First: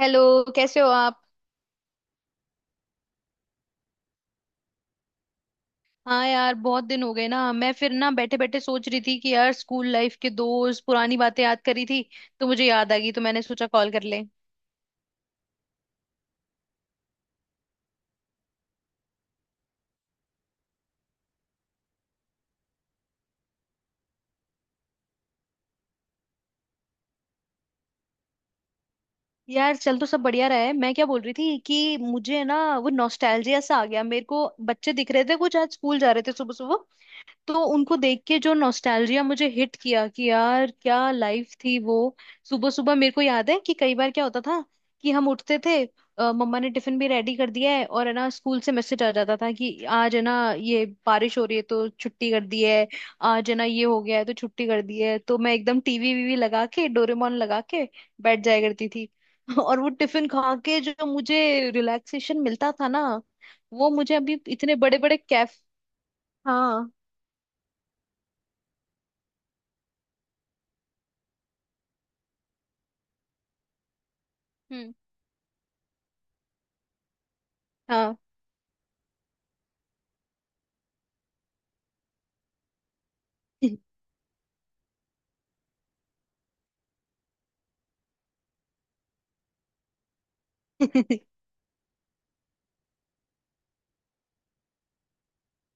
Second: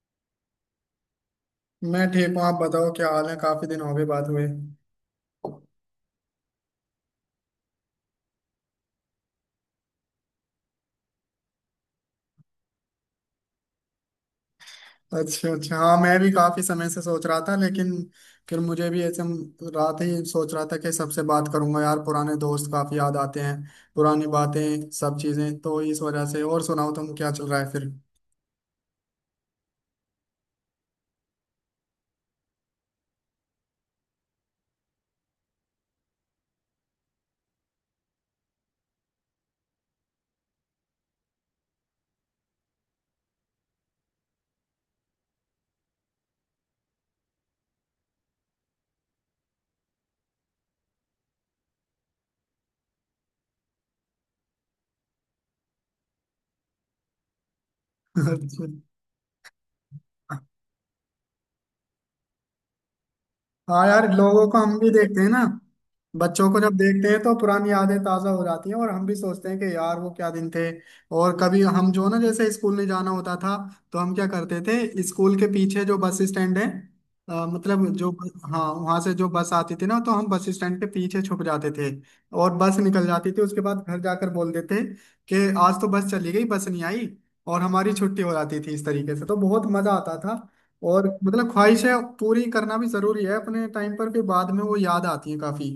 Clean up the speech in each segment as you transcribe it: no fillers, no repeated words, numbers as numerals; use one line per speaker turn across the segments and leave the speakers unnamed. Hello. कैसे हो आप।
मैं ठीक हूँ। आप बताओ, क्या हाल है? काफी दिन हो गए बात हुए।
हाँ यार, बहुत दिन हो गए ना। मैं फिर ना बैठे बैठे सोच रही थी कि यार स्कूल लाइफ के दोस्त, पुरानी बातें याद करी थी, तो मुझे याद आ गई तो मैंने सोचा कॉल कर ले।
अच्छा अच्छा, हाँ मैं भी काफी समय से सोच रहा था, लेकिन फिर मुझे भी ऐसे रात ही सोच रहा था कि सबसे बात करूंगा। यार, पुराने दोस्त काफी याद आते हैं, पुरानी बातें, सब चीजें, तो इस वजह से। और सुनाओ, तुम क्या चल रहा है फिर?
यार चल तो सब बढ़िया रहा है। मैं क्या बोल रही थी कि मुझे ना वो नॉस्टैल्जिया सा आ गया। मेरे को बच्चे दिख रहे थे, कुछ आज स्कूल जा रहे थे सुबह सुबह, तो उनको देख के जो नॉस्टैल्जिया मुझे हिट किया कि यार क्या लाइफ थी वो। सुबह सुबह मेरे को याद है कि कई बार क्या होता था कि हम उठते थे। मम्मा ने टिफिन भी रेडी कर दिया है और है ना स्कूल से मैसेज आ जाता था कि आज है ना ये बारिश हो रही है तो छुट्टी कर दी है। आज है ना ये हो गया है तो छुट्टी कर दी है, तो मैं एकदम टीवी वीवी लगा के, डोरेमोन लगा के बैठ जाया
अच्छा।
करती थी। और वो टिफिन खा के जो मुझे रिलैक्सेशन मिलता था ना,
हाँ
वो
यार,
मुझे अभी
लोगों को
इतने
हम भी
बड़े बड़े
देखते हैं ना,
कैफ।
बच्चों को जब
हाँ।
देखते हैं तो पुरानी यादें ताजा हो जाती हैं। और हम भी सोचते हैं कि यार, वो क्या दिन थे। और कभी हम जो, ना जैसे स्कूल नहीं जाना होता था, तो हम क्या करते
हम्म।
थे, स्कूल के पीछे जो बस स्टैंड है, मतलब जो
हाँ।
हाँ, वहां से जो बस आती थी ना, तो हम बस स्टैंड के पीछे छुप जाते थे और बस निकल जाती थी। उसके बाद घर जाकर बोल देते कि आज तो बस चली गई, बस नहीं आई। और हमारी छुट्टी हो जाती थी इस तरीके से, तो बहुत मजा आता था। और मतलब ख्वाहिशें पूरी करना भी जरूरी है अपने टाइम पर, फिर बाद में वो याद आती है काफी।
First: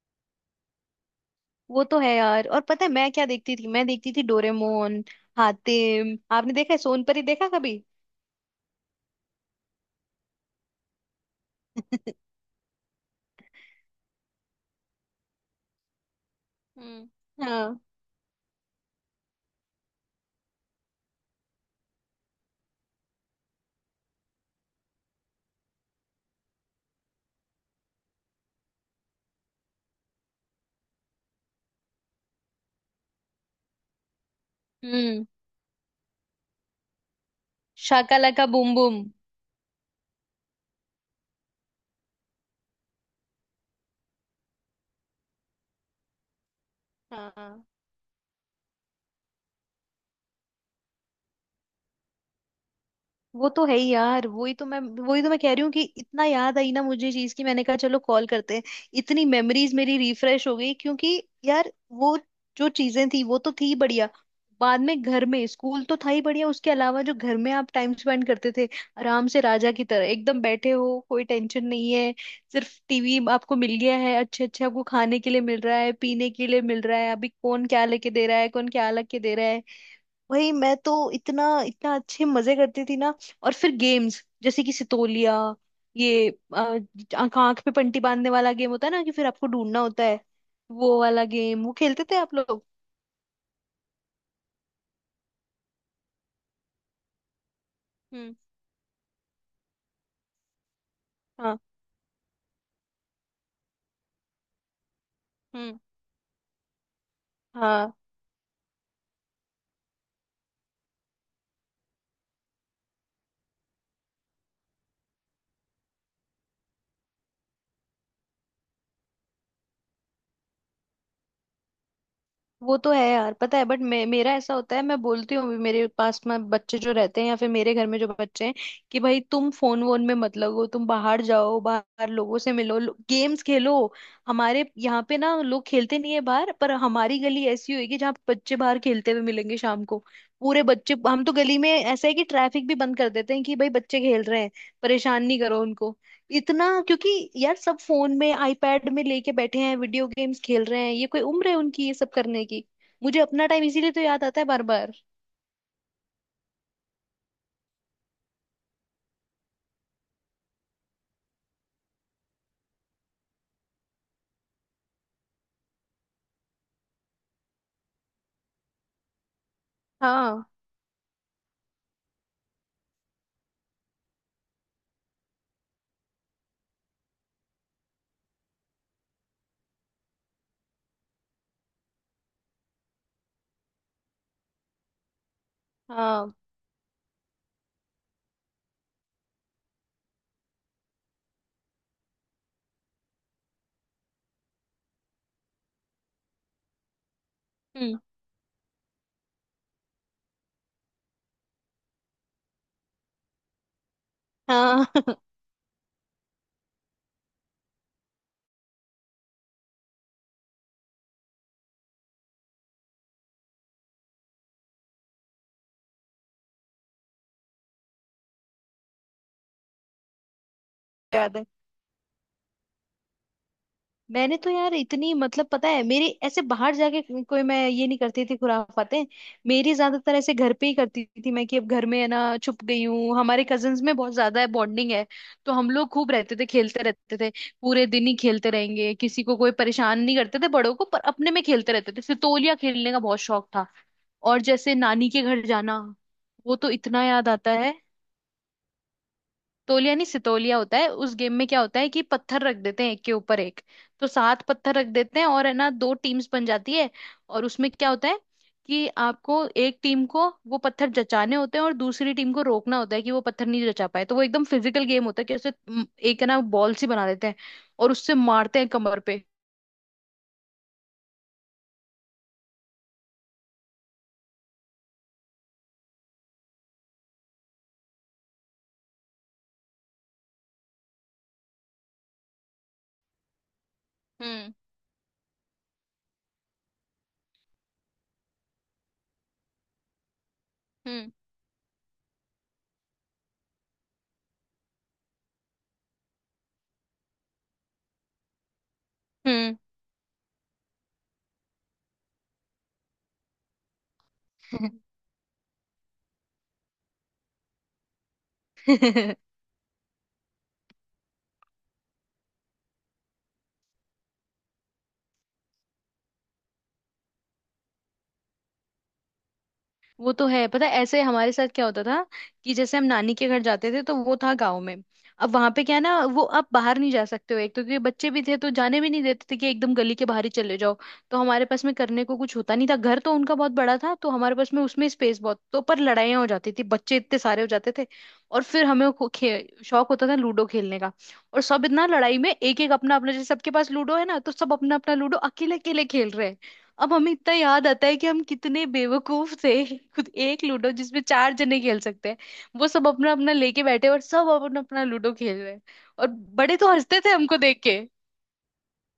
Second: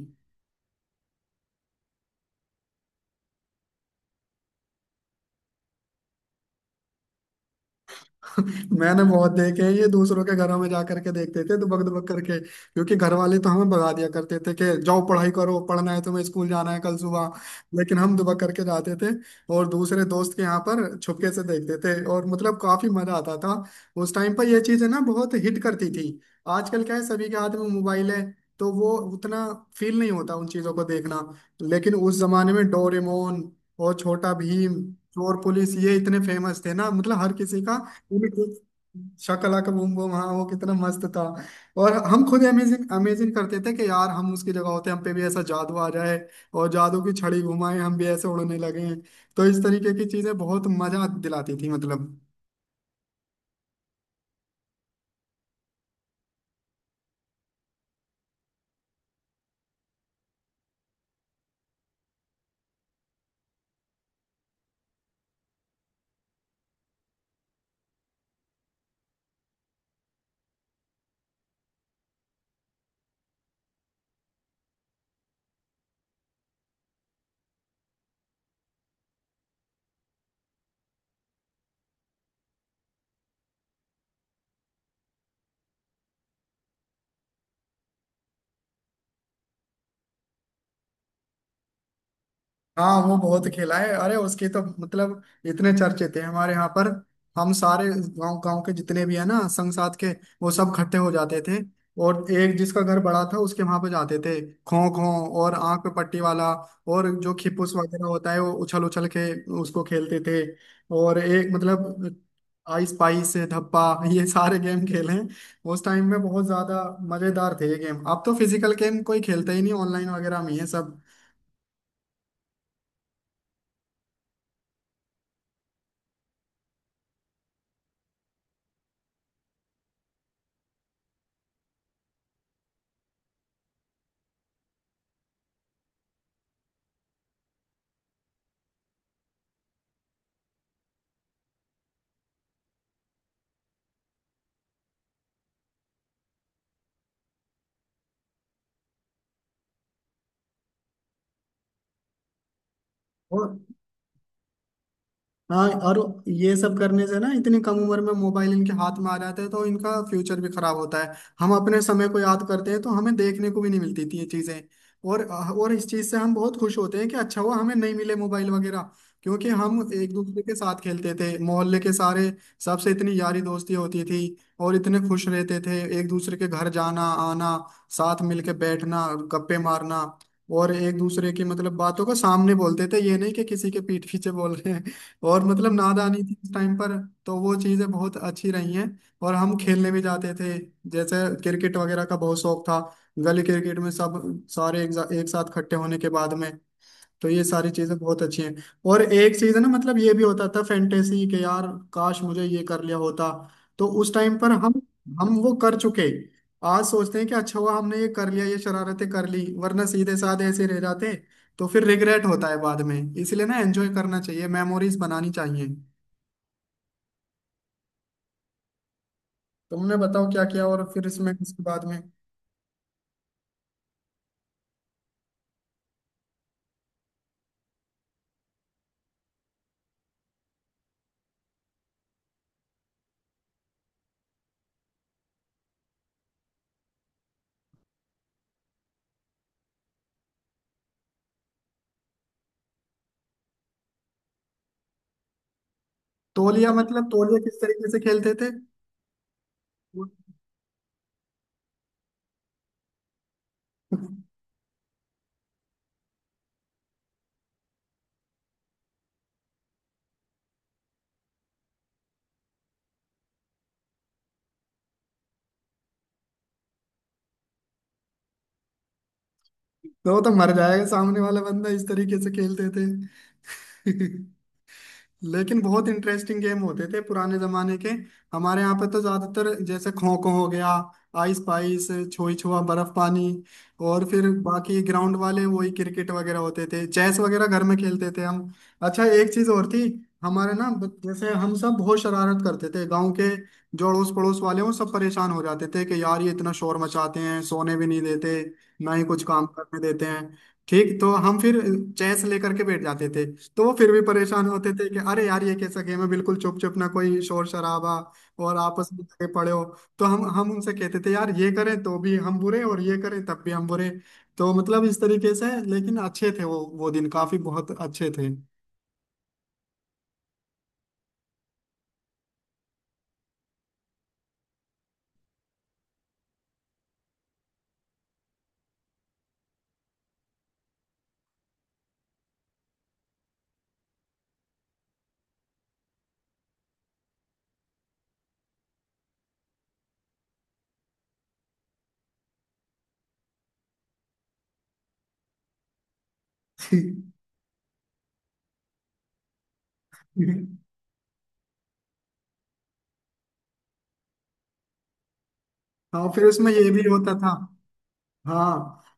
वो तो है यार। और पता है मैं क्या देखती थी? मैं देखती थी डोरेमोन, हातिम। आपने देखा है सोनपरी देखा कभी?
मैंने बहुत देखे हैं ये, दूसरों के घरों में जा करके देखते थे, दुबक दुबक करके, क्योंकि घर वाले तो हमें भगा दिया करते थे कि जाओ पढ़ाई करो, पढ़ना है तुम्हें, स्कूल जाना है कल सुबह।
हम्म। हाँ।
लेकिन हम दुबक करके जाते थे और दूसरे दोस्त के यहाँ पर छुपके से देखते थे, और मतलब काफी मजा आता था उस टाइम पर। ये चीजें ना, बहुत हिट करती थी। आजकल क्या है, सभी के हाथ में मोबाइल है तो वो उतना फील नहीं होता उन चीजों को देखना। लेकिन उस जमाने में डोरेमोन और छोटा भीम,
हम्म।
चोर पुलिस, ये इतने फेमस थे ना, मतलब हर किसी का।
शाका लाका बूम बूम।
शकलाका बूम बूम, हाँ, वो कितना मस्त था। और हम खुद अमेजिंग अमेजिंग करते थे कि यार, हम उसकी जगह होते, हम पे भी ऐसा जादू आ जाए और जादू की छड़ी
हाँ,
घुमाए हम भी, ऐसे उड़ने लगे। तो इस तरीके की चीजें बहुत मजा दिलाती थी मतलब।
वो तो है ही यार। वही तो मैं कह रही हूँ कि इतना याद आई ना मुझे चीज की, मैंने कहा चलो कॉल करते हैं। इतनी मेमोरीज मेरी रिफ्रेश हो गई क्योंकि यार वो, जो चीजें थी वो तो थी बढ़िया। बाद में घर में, स्कूल तो था ही बढ़िया, उसके अलावा जो घर में आप टाइम स्पेंड करते थे, आराम से राजा की तरह एकदम बैठे हो, कोई टेंशन नहीं है। सिर्फ टीवी आपको मिल गया है, अच्छे अच्छे आपको खाने के लिए मिल रहा है, पीने के लिए मिल रहा है, अभी कौन क्या लेके दे रहा है, कौन क्या लेके दे रहा है। वही, मैं तो इतना इतना अच्छे मजे करती थी ना। और फिर गेम्स, जैसे कि सितोलिया, ये आंख आंख पे पट्टी बांधने वाला गेम होता है ना कि फिर आपको ढूंढना होता है, वो वाला गेम वो खेलते थे आप लोग?
हाँ, वो बहुत खेला है। अरे उसके तो मतलब इतने चर्चे थे हमारे यहाँ पर, हम सारे
हम्म।
गांव गांव के जितने भी है ना, संग साथ के, वो सब इकट्ठे हो जाते
हाँ।
थे और एक जिसका घर बड़ा था उसके वहां पे जाते थे। खो खो और
हम्म।
आंख पे पट्टी वाला, और जो खिपुस
हाँ।
वगैरह होता है वो उछल उछल के उसको खेलते थे। और एक मतलब आइस पाइस धप्पा, ये सारे गेम खेले हैं उस टाइम में। बहुत ज्यादा मजेदार थे ये गेम। अब तो फिजिकल गेम कोई खेलता ही नहीं, ऑनलाइन वगैरह में ये सब।
वो तो है यार। पता है बट मेरा ऐसा होता है, मैं बोलती हूँ भी मेरे पास में बच्चे जो रहते हैं या फिर मेरे घर में जो बच्चे हैं कि भाई तुम फोन वोन में मत लगो, तुम बाहर जाओ, बाहर लोगों से मिलो, गेम्स खेलो। हमारे यहाँ पे ना लोग खेलते नहीं है बाहर। पर हमारी गली ऐसी होगी जहाँ बच्चे बाहर खेलते हुए मिलेंगे शाम को। पूरे बच्चे, हम तो गली में ऐसा है कि ट्रैफिक भी बंद कर देते हैं कि भाई बच्चे खेल रहे हैं, परेशान नहीं करो उनको इतना। क्योंकि यार सब फोन में, आईपैड में लेके बैठे हैं, वीडियो गेम्स खेल रहे हैं। ये कोई उम्र है उनकी ये सब करने की? मुझे अपना टाइम इसीलिए तो याद आता है बार बार।
हाँ, और ये सब करने से ना, इतनी कम उम्र में मोबाइल इनके हाथ में आ जाता है, तो इनका फ्यूचर भी खराब होता है। हम अपने समय को याद करते हैं तो हमें देखने को भी नहीं मिलती थी ये चीजें, और और इस चीज से हम बहुत खुश होते हैं कि अच्छा हुआ हमें नहीं मिले मोबाइल वगैरह। क्योंकि हम एक दूसरे
हाँ।
के साथ खेलते थे, मोहल्ले के सारे, सबसे इतनी यारी दोस्ती होती थी और इतने खुश रहते थे, एक दूसरे के घर जाना आना, साथ मिलके बैठना, गप्पे मारना। और एक दूसरे की मतलब बातों को सामने बोलते थे, ये नहीं कि किसी के पीठ पीछे बोल रहे हैं, और मतलब नादानी
हाँ।
थी उस टाइम पर, तो वो चीज़ें बहुत अच्छी रही हैं। और हम खेलने भी जाते थे, जैसे क्रिकेट वगैरह का बहुत शौक था, गली क्रिकेट में सब सारे एक साथ इकट्ठे होने के बाद में, तो ये सारी चीजें
हम्म।
बहुत अच्छी हैं। और एक चीज है ना, मतलब ये भी होता था फैंटेसी के यार, काश मुझे ये कर लिया होता। तो उस टाइम पर हम
हाँ।
हम वो कर चुके, आज सोचते हैं कि अच्छा हुआ हमने ये कर लिया, ये शरारतें कर ली, वरना सीधे साधे ऐसे रह जाते, तो फिर रिग्रेट होता है बाद में। इसलिए ना, एंजॉय करना चाहिए, मेमोरीज बनानी चाहिए। तुमने बताओ क्या किया, और फिर इसमें
याद है,
उसके बाद में।
मैंने तो यार इतनी, मतलब पता है मेरी ऐसे बाहर जाके कोई मैं ये नहीं करती थी खुराफातें। मेरी ज्यादातर ऐसे घर पे ही करती थी मैं, कि अब घर में है ना छुप गई हूँ। हमारे कजन्स में बहुत ज्यादा है बॉन्डिंग है, तो हम लोग खूब रहते थे, खेलते रहते थे। पूरे दिन ही खेलते रहेंगे, किसी को कोई परेशान नहीं करते थे, बड़ों को। पर अपने में खेलते रहते थे, सितोलिया खेलने का बहुत शौक था। और जैसे नानी के घर जाना, वो तो
तौलिया
इतना
मतलब,
याद
तौलिया
आता
किस
है।
तरीके से खेलते थे?
तोलिया नहीं, सितोलिया होता है। उस गेम में क्या होता है कि पत्थर रख देते हैं एक के ऊपर एक, तो 7 पत्थर रख देते हैं, और है ना दो टीम्स बन जाती है। और उसमें क्या होता है कि आपको एक टीम को वो पत्थर जचाने होते हैं और दूसरी टीम को रोकना होता है कि वो पत्थर नहीं जचा पाए। तो वो एकदम फिजिकल गेम होता है कि एक है ना बॉल सी बना देते हैं और उससे मारते हैं कमर पे।
तो वो तो मर जाएगा सामने वाला बंदा, इस तरीके से खेलते थे। लेकिन बहुत इंटरेस्टिंग गेम होते थे पुराने जमाने के। हमारे यहाँ पे तो ज्यादातर जैसे खो खो हो गया, आइस पाइस, छुई छुआ, बर्फ पानी, और फिर
हम्म।
बाकी ग्राउंड वाले वही क्रिकेट वगैरह होते थे। चेस वगैरह घर में खेलते थे हम। अच्छा, एक चीज और थी, हमारे ना
हम्म।
जैसे हम सब बहुत शरारत करते थे गांव के, जो अड़ोस पड़ोस वाले हैं, वो सब परेशान हो जाते थे कि यार, ये इतना शोर मचाते हैं, सोने भी नहीं देते ना ही कुछ काम करने देते हैं। ठीक, तो हम फिर चेस लेकर के बैठ जाते थे, तो वो फिर भी परेशान
हम्म।
होते थे कि अरे यार, ये कैसा गेम है, बिल्कुल चुप चुप, ना कोई शोर शराबा, और आपस में लगे पड़े हो। तो हम उनसे कहते थे, यार ये करें तो भी हम बुरे और ये करें तब भी हम बुरे। तो मतलब इस तरीके से, लेकिन अच्छे थे वो दिन काफी बहुत अच्छे थे।
वो तो है। पता है ऐसे हमारे साथ क्या होता था कि जैसे हम नानी के घर जाते थे, तो वो था गांव में। अब वहां पे क्या है ना, वो आप बाहर नहीं जा सकते हो, एक तो क्योंकि बच्चे भी थे तो जाने भी नहीं देते थे कि एकदम गली के बाहर ही चले जाओ। तो हमारे पास में करने को कुछ होता नहीं था। घर तो उनका बहुत बड़ा था तो हमारे पास में उसमें स्पेस बहुत, तो पर लड़ाइयाँ हो जाती थी, बच्चे इतने सारे हो जाते थे। और फिर हमें शौक होता था लूडो खेलने का। और सब इतना लड़ाई में, एक एक अपना अपना, जैसे सबके पास लूडो है ना, तो सब अपना अपना लूडो अकेले अकेले खेल रहे हैं। अब हमें इतना याद आता है कि हम कितने बेवकूफ थे। खुद एक लूडो जिसमें चार जने खेल सकते हैं, वो सब अपना अपना लेके बैठे, और सब अपना अपना लूडो खेल रहे हैं। और
हाँ, फिर उसमें
बड़े
ये
तो
भी
हंसते थे
होता था।
हमको देख के।
हाँ,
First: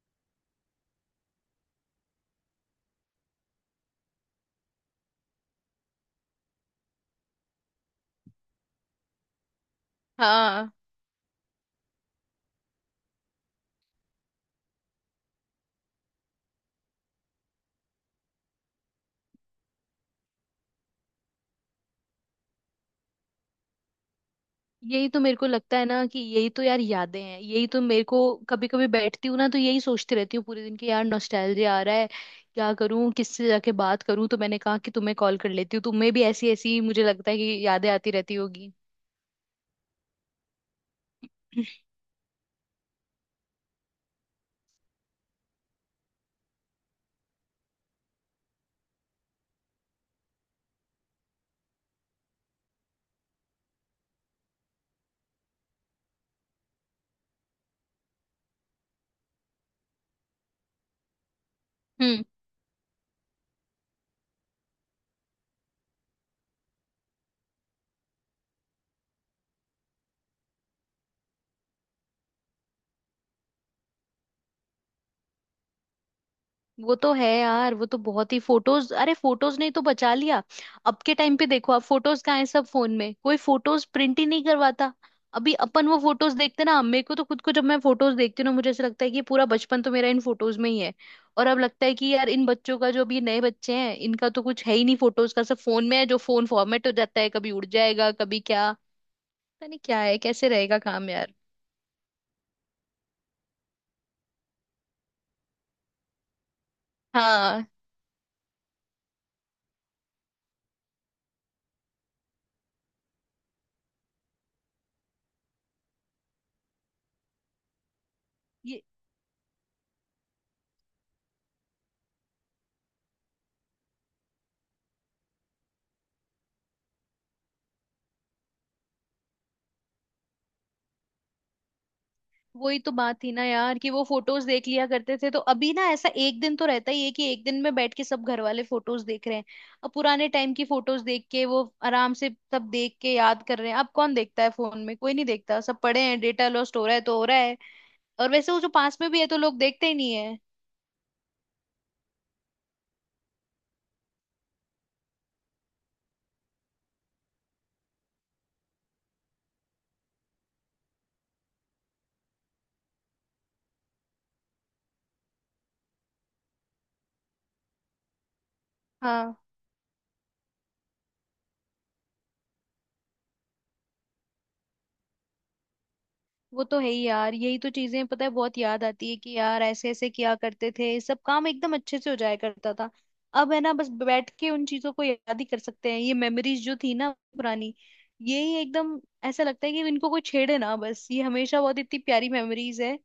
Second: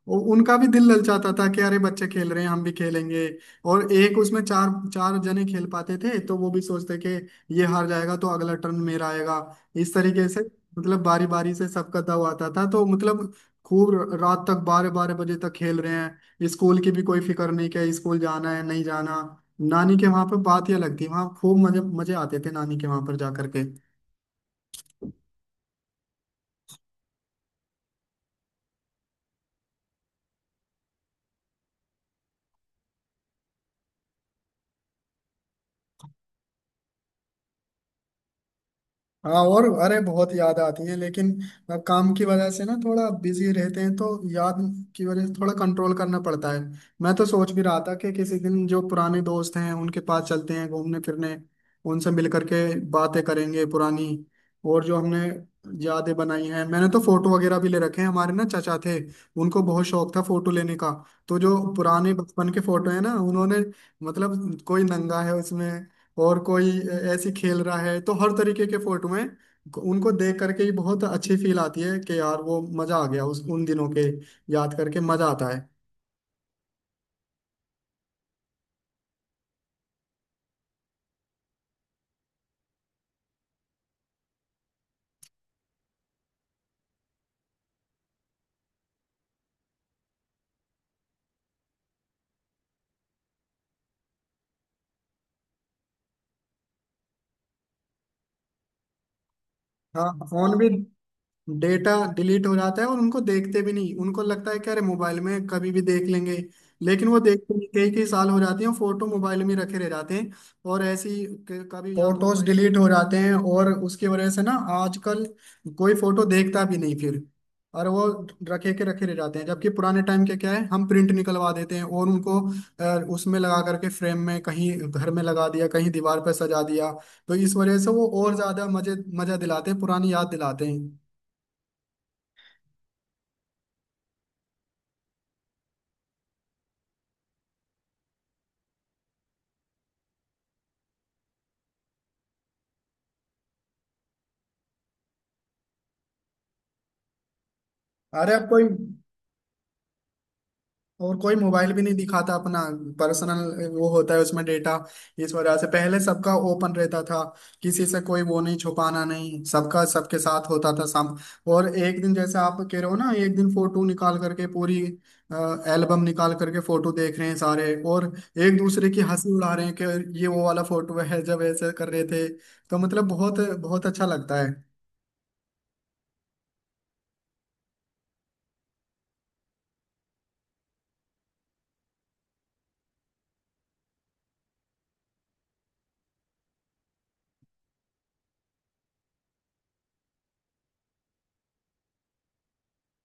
उनका भी दिल ललचाता था कि अरे बच्चे खेल रहे हैं, हम भी खेलेंगे। और एक उसमें चार, चार जने खेल पाते थे, तो वो भी सोचते कि ये हार जाएगा तो अगला टर्न मेरा आएगा, इस तरीके से।
हाँ।
मतलब बारी बारी से सबका दाव आता था, तो मतलब खूब रात तक 12 12 बजे तक खेल रहे हैं, स्कूल की भी कोई फिक्र नहीं कि स्कूल जाना है नहीं जाना। नानी के वहां पर बात ही अलग थी, वहां खूब मजे मजे आते थे नानी के वहां पर जाकर।
यही तो मेरे को लगता है ना कि यही तो यार यादें हैं। यही तो मेरे को कभी कभी बैठती हूँ ना तो यही सोचती रहती हूँ पूरे दिन की, यार नॉस्टैल्जिया आ रहा है, क्या करूँ, किससे जाके बात करूँ, तो मैंने कहा कि तुम्हें कॉल कर लेती हूँ। तुम्हें भी ऐसी ऐसी मुझे लगता है कि यादें आती रहती होगी।
हाँ, और अरे बहुत याद आती है, लेकिन अब काम की वजह से ना, थोड़ा बिजी रहते हैं तो याद की वजह से थोड़ा कंट्रोल करना पड़ता है। मैं तो सोच भी रहा था कि किसी दिन जो पुराने दोस्त हैं उनके पास चलते हैं, घूमने फिरने, उनसे मिल करके बातें करेंगे पुरानी, और जो हमने यादें बनाई हैं। मैंने तो फोटो वगैरह भी ले रखे हैं, हमारे ना चचा थे, उनको बहुत शौक था फोटो लेने का, तो जो पुराने
हम्म।
बचपन के फोटो है ना, उन्होंने मतलब, कोई नंगा है उसमें, और कोई ऐसे खेल रहा है, तो हर तरीके के फोटो हैं। उनको देख करके ही बहुत अच्छी फील आती है कि यार वो मजा आ गया, उस उन दिनों के याद करके मजा आता है।
वो तो है यार, वो तो बहुत ही फोटोज, अरे फोटोज नहीं तो बचा लिया। अब के टाइम पे देखो आप फोटोज कहाँ है, सब फोन में, कोई फोटोज प्रिंट ही नहीं करवाता। अभी अपन वो फोटोज देखते ना, मेरे को तो खुद को जब मैं फोटोज देखती हूँ ना मुझे ऐसा लगता है कि पूरा बचपन तो मेरा इन फोटोज में ही है। और अब लगता है कि यार इन बच्चों का, जो अभी नए बच्चे हैं, इनका तो कुछ है ही नहीं फोटोज का, सब फोन में है। जो फोन फॉर्मेट हो जाता है, कभी उड़ जाएगा, कभी क्या, पता नहीं क्या
हाँ,
है कैसे
फोन भी,
रहेगा
हाँ,
काम यार।
डेटा डिलीट हो जाता है, और उनको देखते भी नहीं, उनको लगता है कि अरे मोबाइल में कभी भी देख लेंगे। लेकिन वो देखते
हाँ।
नहीं, कई कई साल हो जाते हैं, फोटो मोबाइल में ही रखे रह जाते हैं। और ऐसी कभी या तो फोटोज डिलीट हो जाते हैं, और उसकी वजह से ना, आजकल कोई फोटो देखता भी नहीं फिर, और वो रखे के रखे रह जाते हैं। जबकि पुराने टाइम के क्या है, हम प्रिंट निकलवा देते हैं और उनको उसमें लगा करके फ्रेम में कहीं घर में लगा दिया, कहीं दीवार पर सजा दिया, तो इस वजह से वो और ज्यादा मजे, मजा दिलाते हैं, पुरानी याद दिलाते हैं।
वही तो बात थी ना यार कि वो फोटोज देख लिया करते थे। तो अभी ना ऐसा एक दिन तो रहता ही है कि एक दिन में बैठ के सब घर वाले फोटोज देख रहे हैं, अब पुराने टाइम की फोटोज देख के वो आराम से सब देख के याद कर रहे हैं। अब कौन देखता है, फोन में कोई नहीं देखता, सब पड़े हैं, डेटा लॉस्ट हो रहा है तो हो रहा है। और
अरे अब
वैसे वो
कोई,
जो पास में भी है तो लोग देखते ही नहीं है।
और कोई मोबाइल भी नहीं दिखाता अपना, पर्सनल वो होता है उसमें डेटा, इस वजह से। पहले सबका ओपन रहता था, किसी से कोई वो नहीं, छुपाना नहीं, सबका सबके साथ होता था सब। और एक दिन जैसे आप कह रहे हो ना, एक दिन फोटो निकाल करके, पूरी एल्बम निकाल करके फोटो देख रहे हैं सारे, और एक दूसरे की हंसी
हाँ।
उड़ा रहे हैं कि ये वो वाला फोटो है जब ऐसे कर रहे थे, तो मतलब बहुत बहुत अच्छा लगता है।
वो तो है ही यार, यही तो चीजें पता है बहुत याद आती है कि यार ऐसे ऐसे किया करते थे, सब काम एकदम अच्छे से हो जाया करता था। अब है ना, बस बैठ के उन चीजों को याद ही कर सकते हैं। ये मेमोरीज जो थी ना, पुरानी, यही एकदम, ऐसा लगता है कि इनको कोई छेड़े ना बस, ये हमेशा, बहुत इतनी प्यारी मेमोरीज है,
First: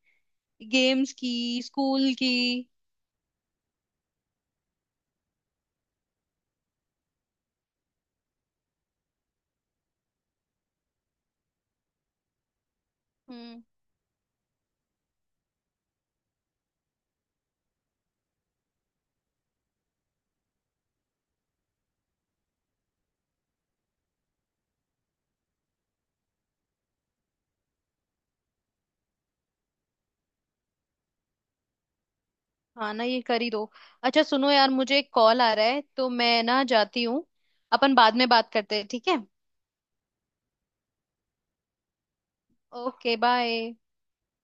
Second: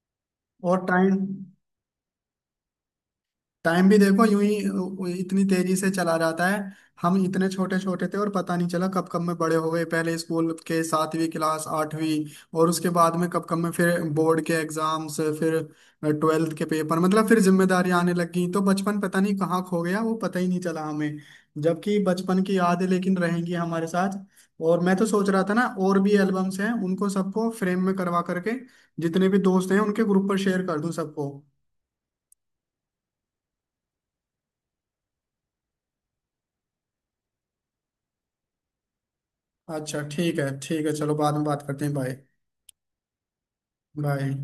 और
गेम्स
टाइम,
की, स्कूल की।
टाइम भी देखो यूं ही इतनी तेजी से चला जाता है। हम इतने छोटे छोटे थे और पता नहीं चला कब कब में बड़े हो गए। पहले स्कूल के 7वीं क्लास, 8वीं, और उसके बाद में कब कब
हम्म।
में फिर बोर्ड के एग्जाम्स, फिर 12th के पेपर, मतलब फिर जिम्मेदारियां आने लग गई, तो बचपन पता नहीं कहाँ खो गया, वो पता ही नहीं चला हमें। जबकि बचपन की यादें लेकिन रहेंगी हमारे साथ। और मैं तो सोच रहा था ना, और भी एल्बम्स हैं, उनको सबको फ्रेम में करवा करके जितने भी दोस्त हैं उनके ग्रुप पर शेयर कर दूं सबको।
हाँ ना, ये कर ही दो। अच्छा सुनो यार, मुझे एक कॉल आ रहा है तो मैं ना जाती हूँ। अपन बाद में बात करते हैं, ठीक है।
अच्छा ठीक है, ठीक है, चलो बाद में बात करते हैं। बाय।
Okay, bye.
बाय।